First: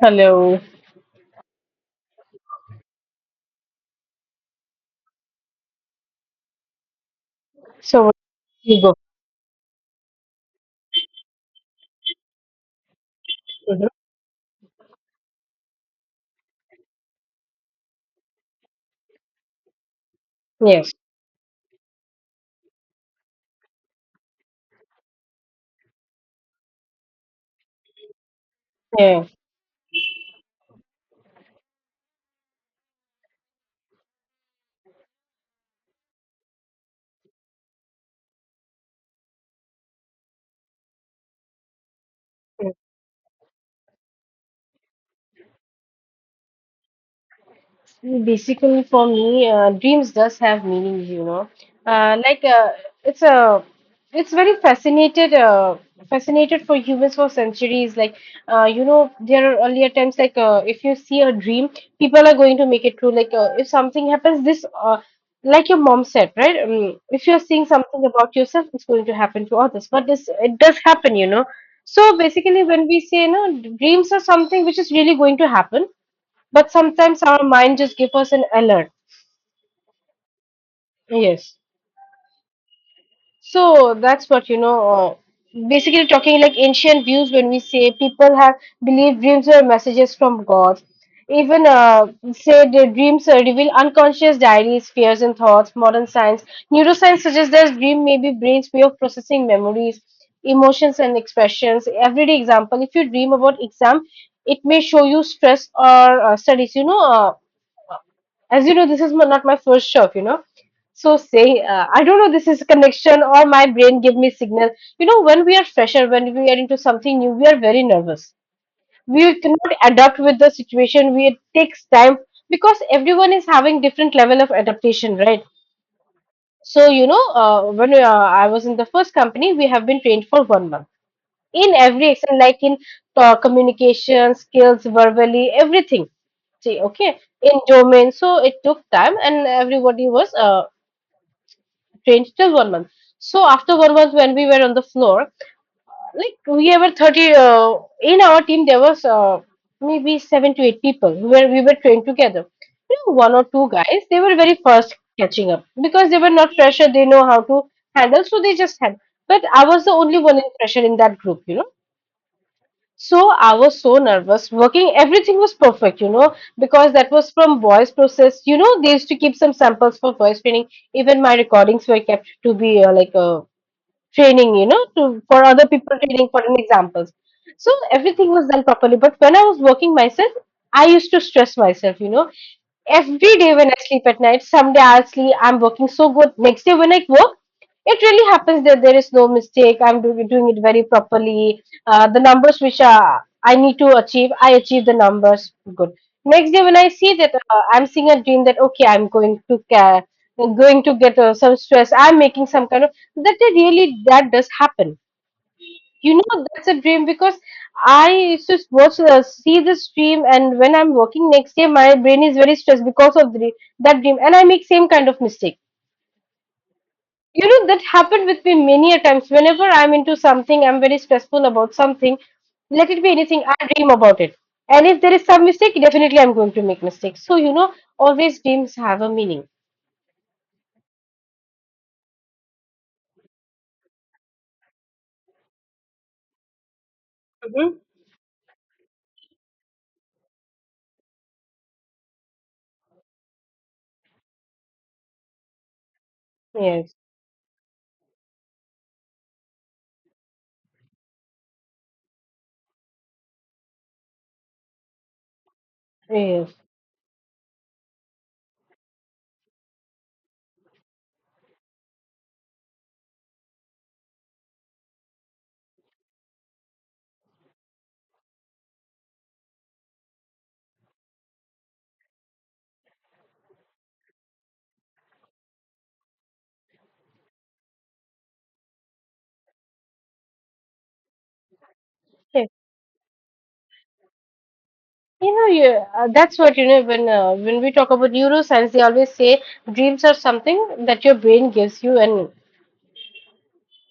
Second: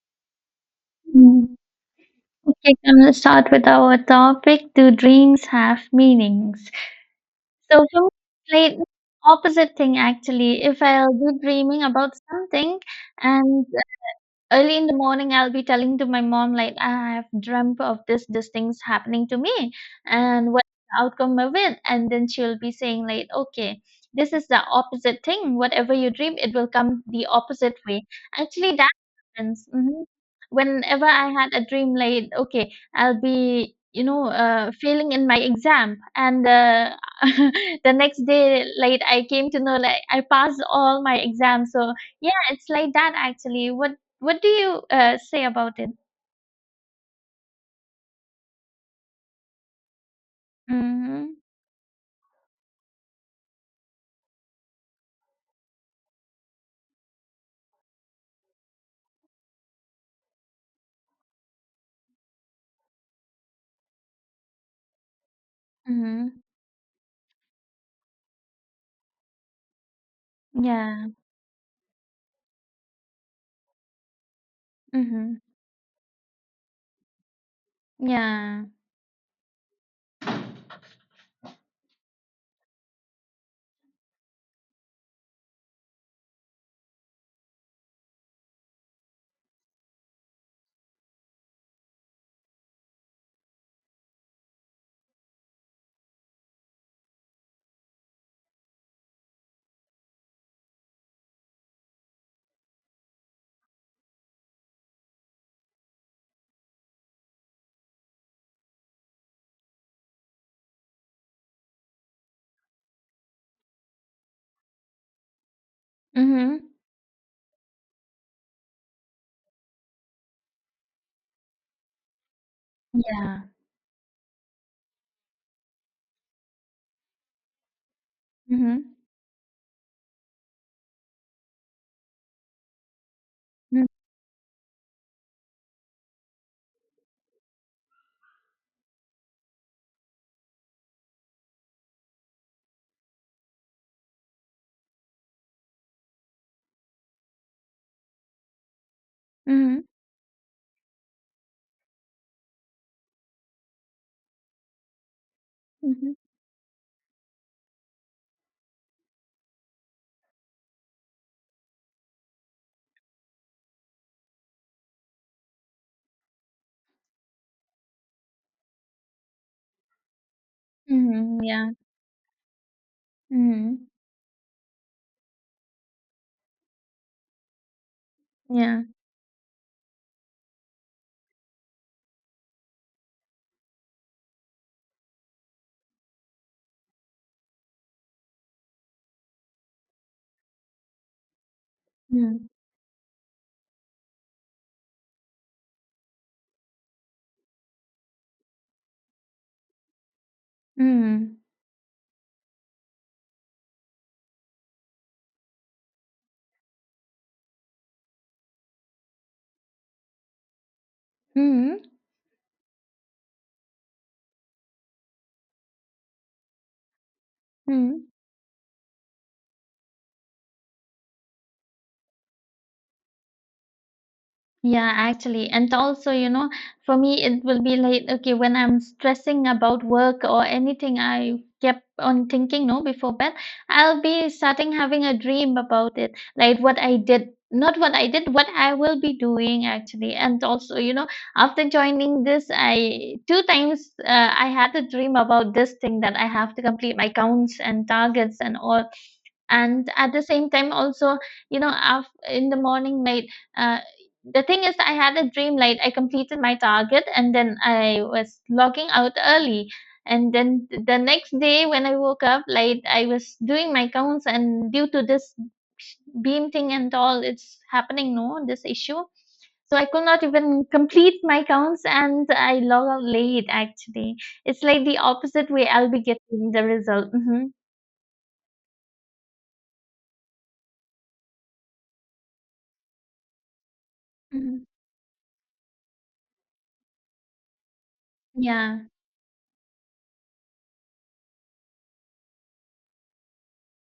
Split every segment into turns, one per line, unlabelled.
Hello.
Mm. Okay, I'm gonna start with our topic. Do dreams have meanings? So for
So
me,
what
like
you go
opposite thing actually. If I'll be dreaming about something and
to do?
early in the morning, I'll be telling to my mom like I've dreamt of this things happening to me and what
Yes.
the outcome of it, and then she'll be saying like, okay, this is the opposite thing, whatever you dream it will come the opposite way. Actually, that
Yeah.
happens. Whenever I had a dream like, okay, I'll be failing in my exam, and the next day, like I came to know like I passed all my exams. So yeah, it's like that actually. What do you say about it?
Basically, for me, dreams does have meaning, you
Mhm,
know. Like, it's a, it's very fascinated, fascinated for humans for centuries. Like, you know, there are earlier times like if you see a dream, people are going to make it true. Like if something happens, like your mom said,
mhm,
right? If you're seeing something about yourself, it's going to happen to others. But this, it does
yeah,
happen, you know. So basically, when we say, no, dreams are something which is really going
mhm,
to happen, but sometimes our mind just give us an
yeah,
alert. Yes, so that's what, you know, basically talking like ancient views, when we say people have believed dreams were messages from God. Even say the dreams reveal unconscious diaries, fears and thoughts. Modern science, neuroscience suggests that dream may be brain's way of processing memories, emotions and expressions. Everyday example, if you dream about exam, it may show you stress or studies, you know. As you know, this is my, not my first shop, you know. So saying, I don't know, this is connection or my brain give me signal. You know, when we are fresher, when we are
mhm,
into something new, we are very nervous. We cannot adapt with the situation. We it takes time, because everyone is
yeah,
having different level of adaptation, right? So you know, when I was in the
mhm,
first company, we have been trained for 1 month in every action, like in talk,
mm,
communication skills, verbally, everything. See, okay, in domain. So it took time, and everybody was trained till 1 month. So after 1 month, when we were on the floor, like we were 30 in our team, there was
mhm,
maybe seven to eight people where we were trained together. You know, one or two guys, they were very fast catching up because
mhm,
they were not fresher. They know how to handle, so they just had. But I was the only one in fresher in that group, you know, so I was so nervous. Working, everything was perfect, you know, because that was from voice process. You know, they used to keep some samples for voice training. Even my
mhm, yeah,
recordings were kept to be like a
mhm,
training, you know, to for other people training for an examples. So everything was done
yeah,
properly. But when I was working myself, I used to stress myself, you know, every day when I sleep at night, someday I'll sleep, I'm working so good. Next day when I work, it really happens that there is no mistake. I'm doing it very properly. The
mhm,
numbers which are, I need to achieve, I achieve the numbers good. Next day when I see that I'm seeing a dream that okay, I'm going to care, going to get
mhm,
some stress, I'm making some kind of that. It Really, that does happen, you know, that's a dream because I used to watch, see this dream, and when I'm working next day,
mhm,
my brain is very stressed because of the, that dream, and I make same kind of mistake. You know, that
mhm.
happened with me many a times. Whenever I'm into something, I'm very stressful about something. Let it be anything. I dream about it, and
Yeah,
if there is some
actually. And
mistake,
also,
definitely I'm going to make
for me,
mistakes. So
it
you
will
know,
be like, okay,
always
when
dreams
I'm
have a
stressing
meaning.
about work or anything, I kept on thinking, no, before bed, I'll be starting having a dream about it, like what I did.
Hmm.
Not what I did, what I will be doing actually. And also, after joining this, I two times, I had a dream about this thing that I have to
Yes,
complete my counts and targets and all. And at the same time also, af in the morning, like uh, the thing is, I had a dream like I completed
yes.
my target and then I was logging out early. And then the next day when I woke up, like I was doing my counts, and due to this beam thing and all, it's happening, no, this issue. So I could not even complete my counts and I log out late actually. It's like the opposite way I'll be getting the result. Hmm. Hmm.
You know, yeah, that's what you know. When we talk about neuroscience, they
Yeah.
always say dreams are something that your brain gives you and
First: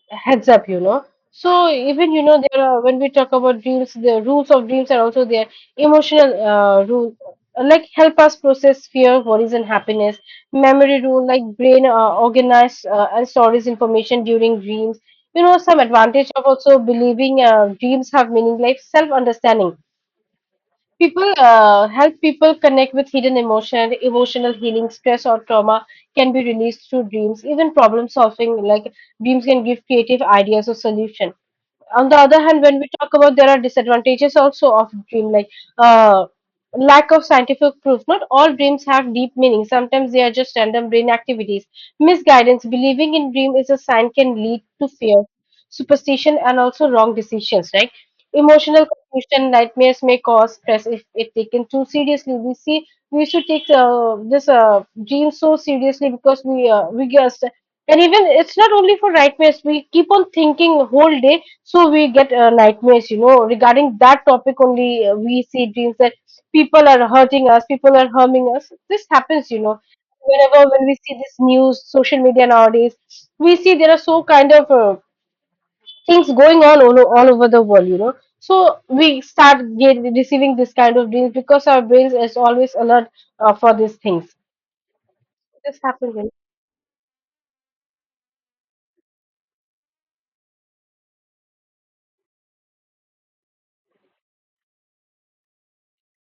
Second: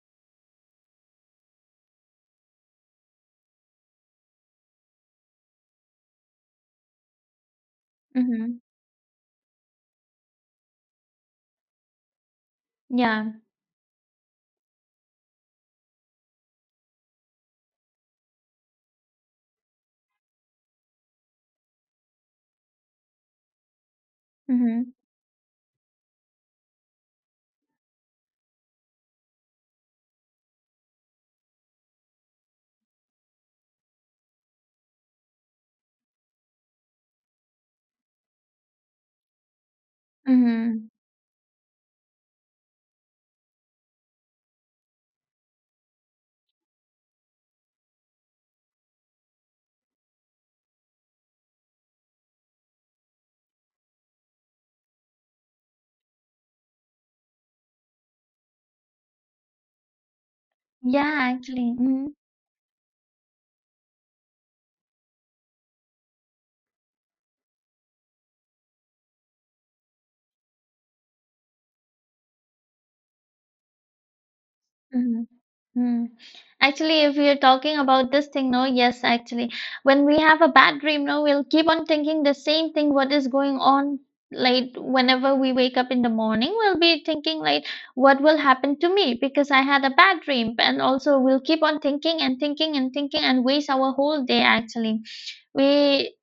heads up. You know, so even you know there are when we talk about dreams, the rules of dreams are also there. Emotional rule, like help us
Hmm.
process fear, worries, and happiness. Memory rule, like brain organize and
Yeah.
stores information during dreams. You know, some advantage of also believing dreams have meaning, like self understanding. People help people connect with hidden emotion, emotional healing,
Hmm.
stress or trauma can be released through dreams. Even problem solving, like dreams, can give creative ideas or solution. On the other hand, when we talk about there are disadvantages also of dream, like uh, lack of scientific proof. Not all dreams have deep meaning. Sometimes they are just
Hmm.
random brain activities. Misguidance, believing in dream is a sign can lead to fear, superstition, and also wrong decisions. Right? Emotional confusion, nightmares may cause stress if taken too seriously. We see we should take this dream so seriously because we guess, and even it's not only for nightmares. We keep on thinking
Yeah,
whole day,
actually.
so
Hmm.
we get nightmares. You know, regarding that topic only, we see dreams that people are hurting us, people are harming us. This happens, you know, whenever when we see this news, social media nowadays, we see there are so kind of
Mhm. Mm.
things going on all,
Actually, if we
all
are
over the
talking
world. You
about
know,
this thing, no,
so
yes,
we
actually,
start
when we have a
receiving this
bad
kind
dream,
of
no,
dreams
we'll
because
keep
our
on
brains
thinking the
is
same
always
thing,
alert
what is going
for these
on.
things.
Like whenever we wake
This
up in the
happens. You know?
morning, we'll be thinking like, what will happen to me because I had a bad dream. And also, we'll keep on thinking and thinking and thinking and waste our whole day. Actually, we,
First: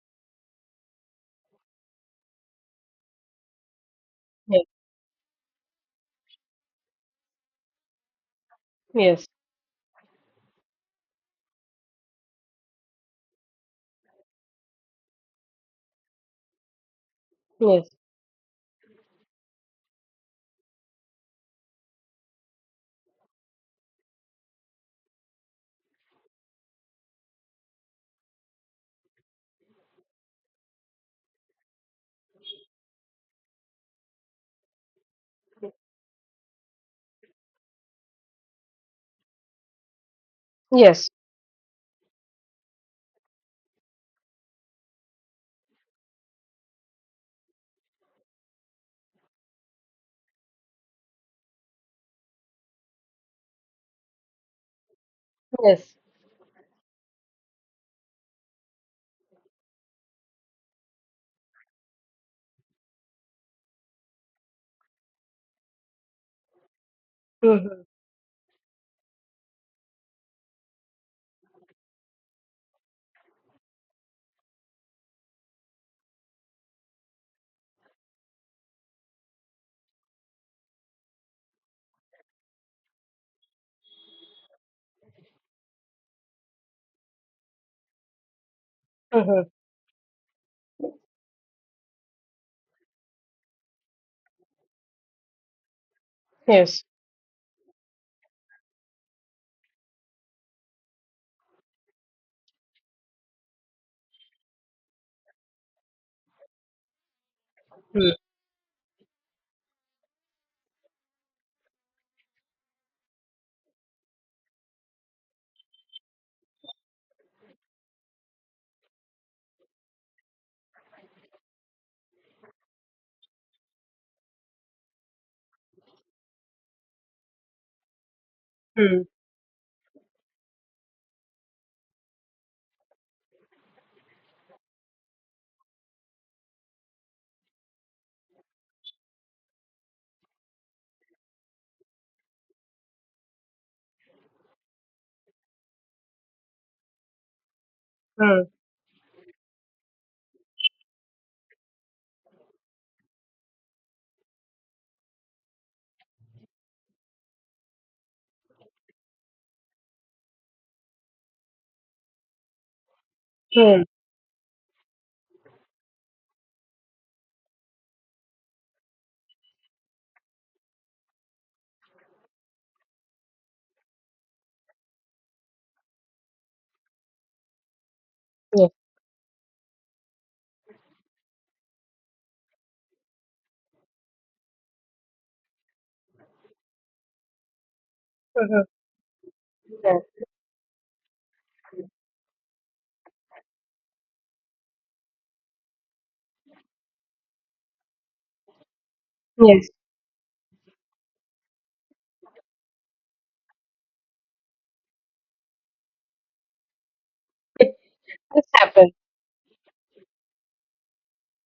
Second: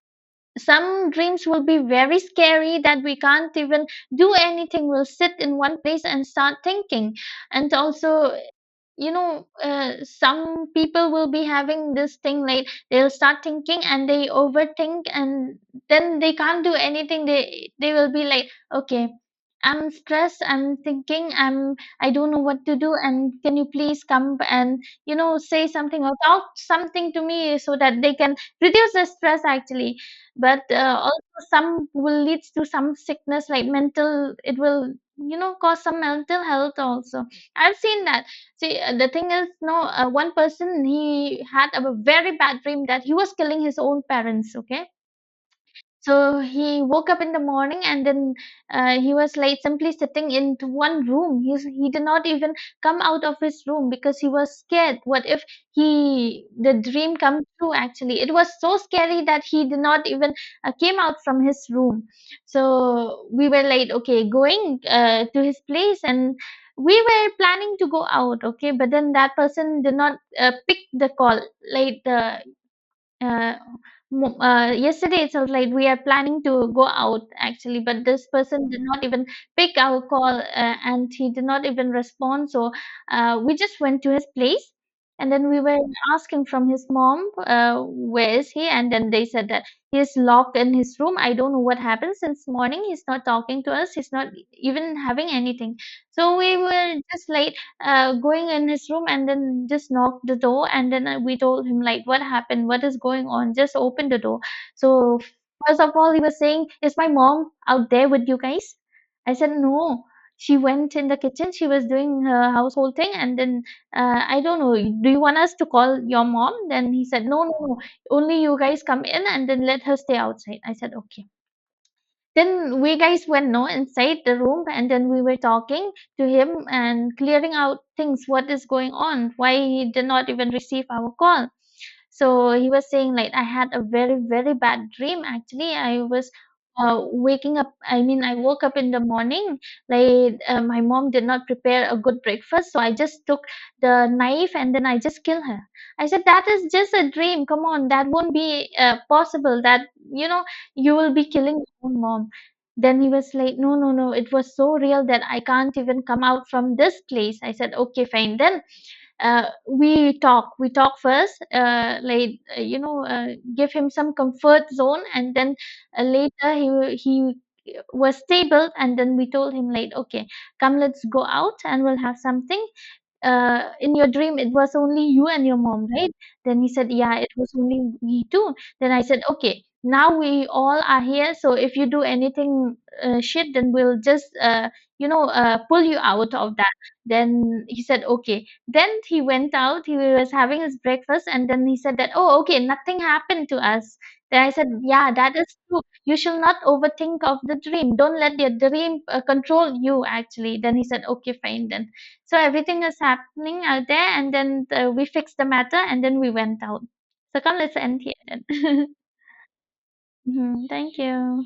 some dreams will be very scary that we can't even do anything. We'll sit in one place and start thinking. And also,
Yes.
some people will be having this thing like they'll start thinking and they overthink, and then they can't do anything. they
Yes.
they will be like, okay, I'm stressed, I'm thinking, I don't know what to do. And can you please come and say something or talk something to me so that they can reduce the stress actually. But also some will leads to some sickness, like mental, it will cause some mental health also. I've seen that. See, the thing is, no, one person,
Yes.
he had a very bad dream that he was killing his own parents. Okay, so he woke up in the morning, and then he was like simply sitting in one room. He did not even come out of his room because he was scared. What if
Yes.
he, the dream come true actually? It was so scary that he did not even came out from his room. So we were like, okay, going to his place, and we were planning
Mhm.
to go out, okay, but then that person did not pick the call. Like uh, yesterday itself, like we are planning to go out actually, but this person did not even pick our call, and he did not even respond. So we just went to his place, and then we were asking from his mom, where is he? And then they
Mhm.
said that he is locked in his room. I don't know what happened since morning. He's not talking to us. He's not even having anything. So we
Yes.
were just like, going in his room and then just knocked the door. And then we told him, like, what happened? What is going on? Just open the door. So, first of all, he was saying, is my mom out there
Mm.
with you guys? I said, no. She went in the kitchen. She was doing her household thing, and then I don't know. Do you want us to call your mom? Then he said, no, no, no. Only you guys come in, and then let her stay outside. I said, okay. Then we guys went, no, inside the room, and then we were talking to him and clearing out things, what is going on, why he did not even receive our call. So he was saying like, I had a very very bad dream actually. I was waking up. I mean, I woke up in the morning. Like my mom did not prepare a good breakfast, so I just took the knife and then I just kill her. I said that is just a dream. Come on, that won't be possible. That, you know you will be killing your own mom. Then he was like, no, no, no. It was so real that I can't even come out from this place. I said, okay, fine. Then we talk. We talk first. Like, give
Hmm.
him some comfort zone. And then later, he was stable. And then we told him, like, okay, come, let's go out, and we'll have something. In your dream, it was only you and your mom, right? Then he said, yeah, it was only we two.
Yes.
Then I said, okay, now we all are here, so if you do anything shit, then we'll just pull you out of that. Then he said, okay.
Mhm.
Then he went out, he
Yeah.
was having his breakfast, and then he said that, oh, okay, nothing happened to us. Then I said, yeah, that is true. You shall not overthink of the dream. Don't let your dream
Yes.
control you actually. Then he said, okay, fine, then. So everything is happening out there, and then the, we fixed the matter, and then we went out. So come, let's end here.
This happened.
Then. Mhm. Thank you.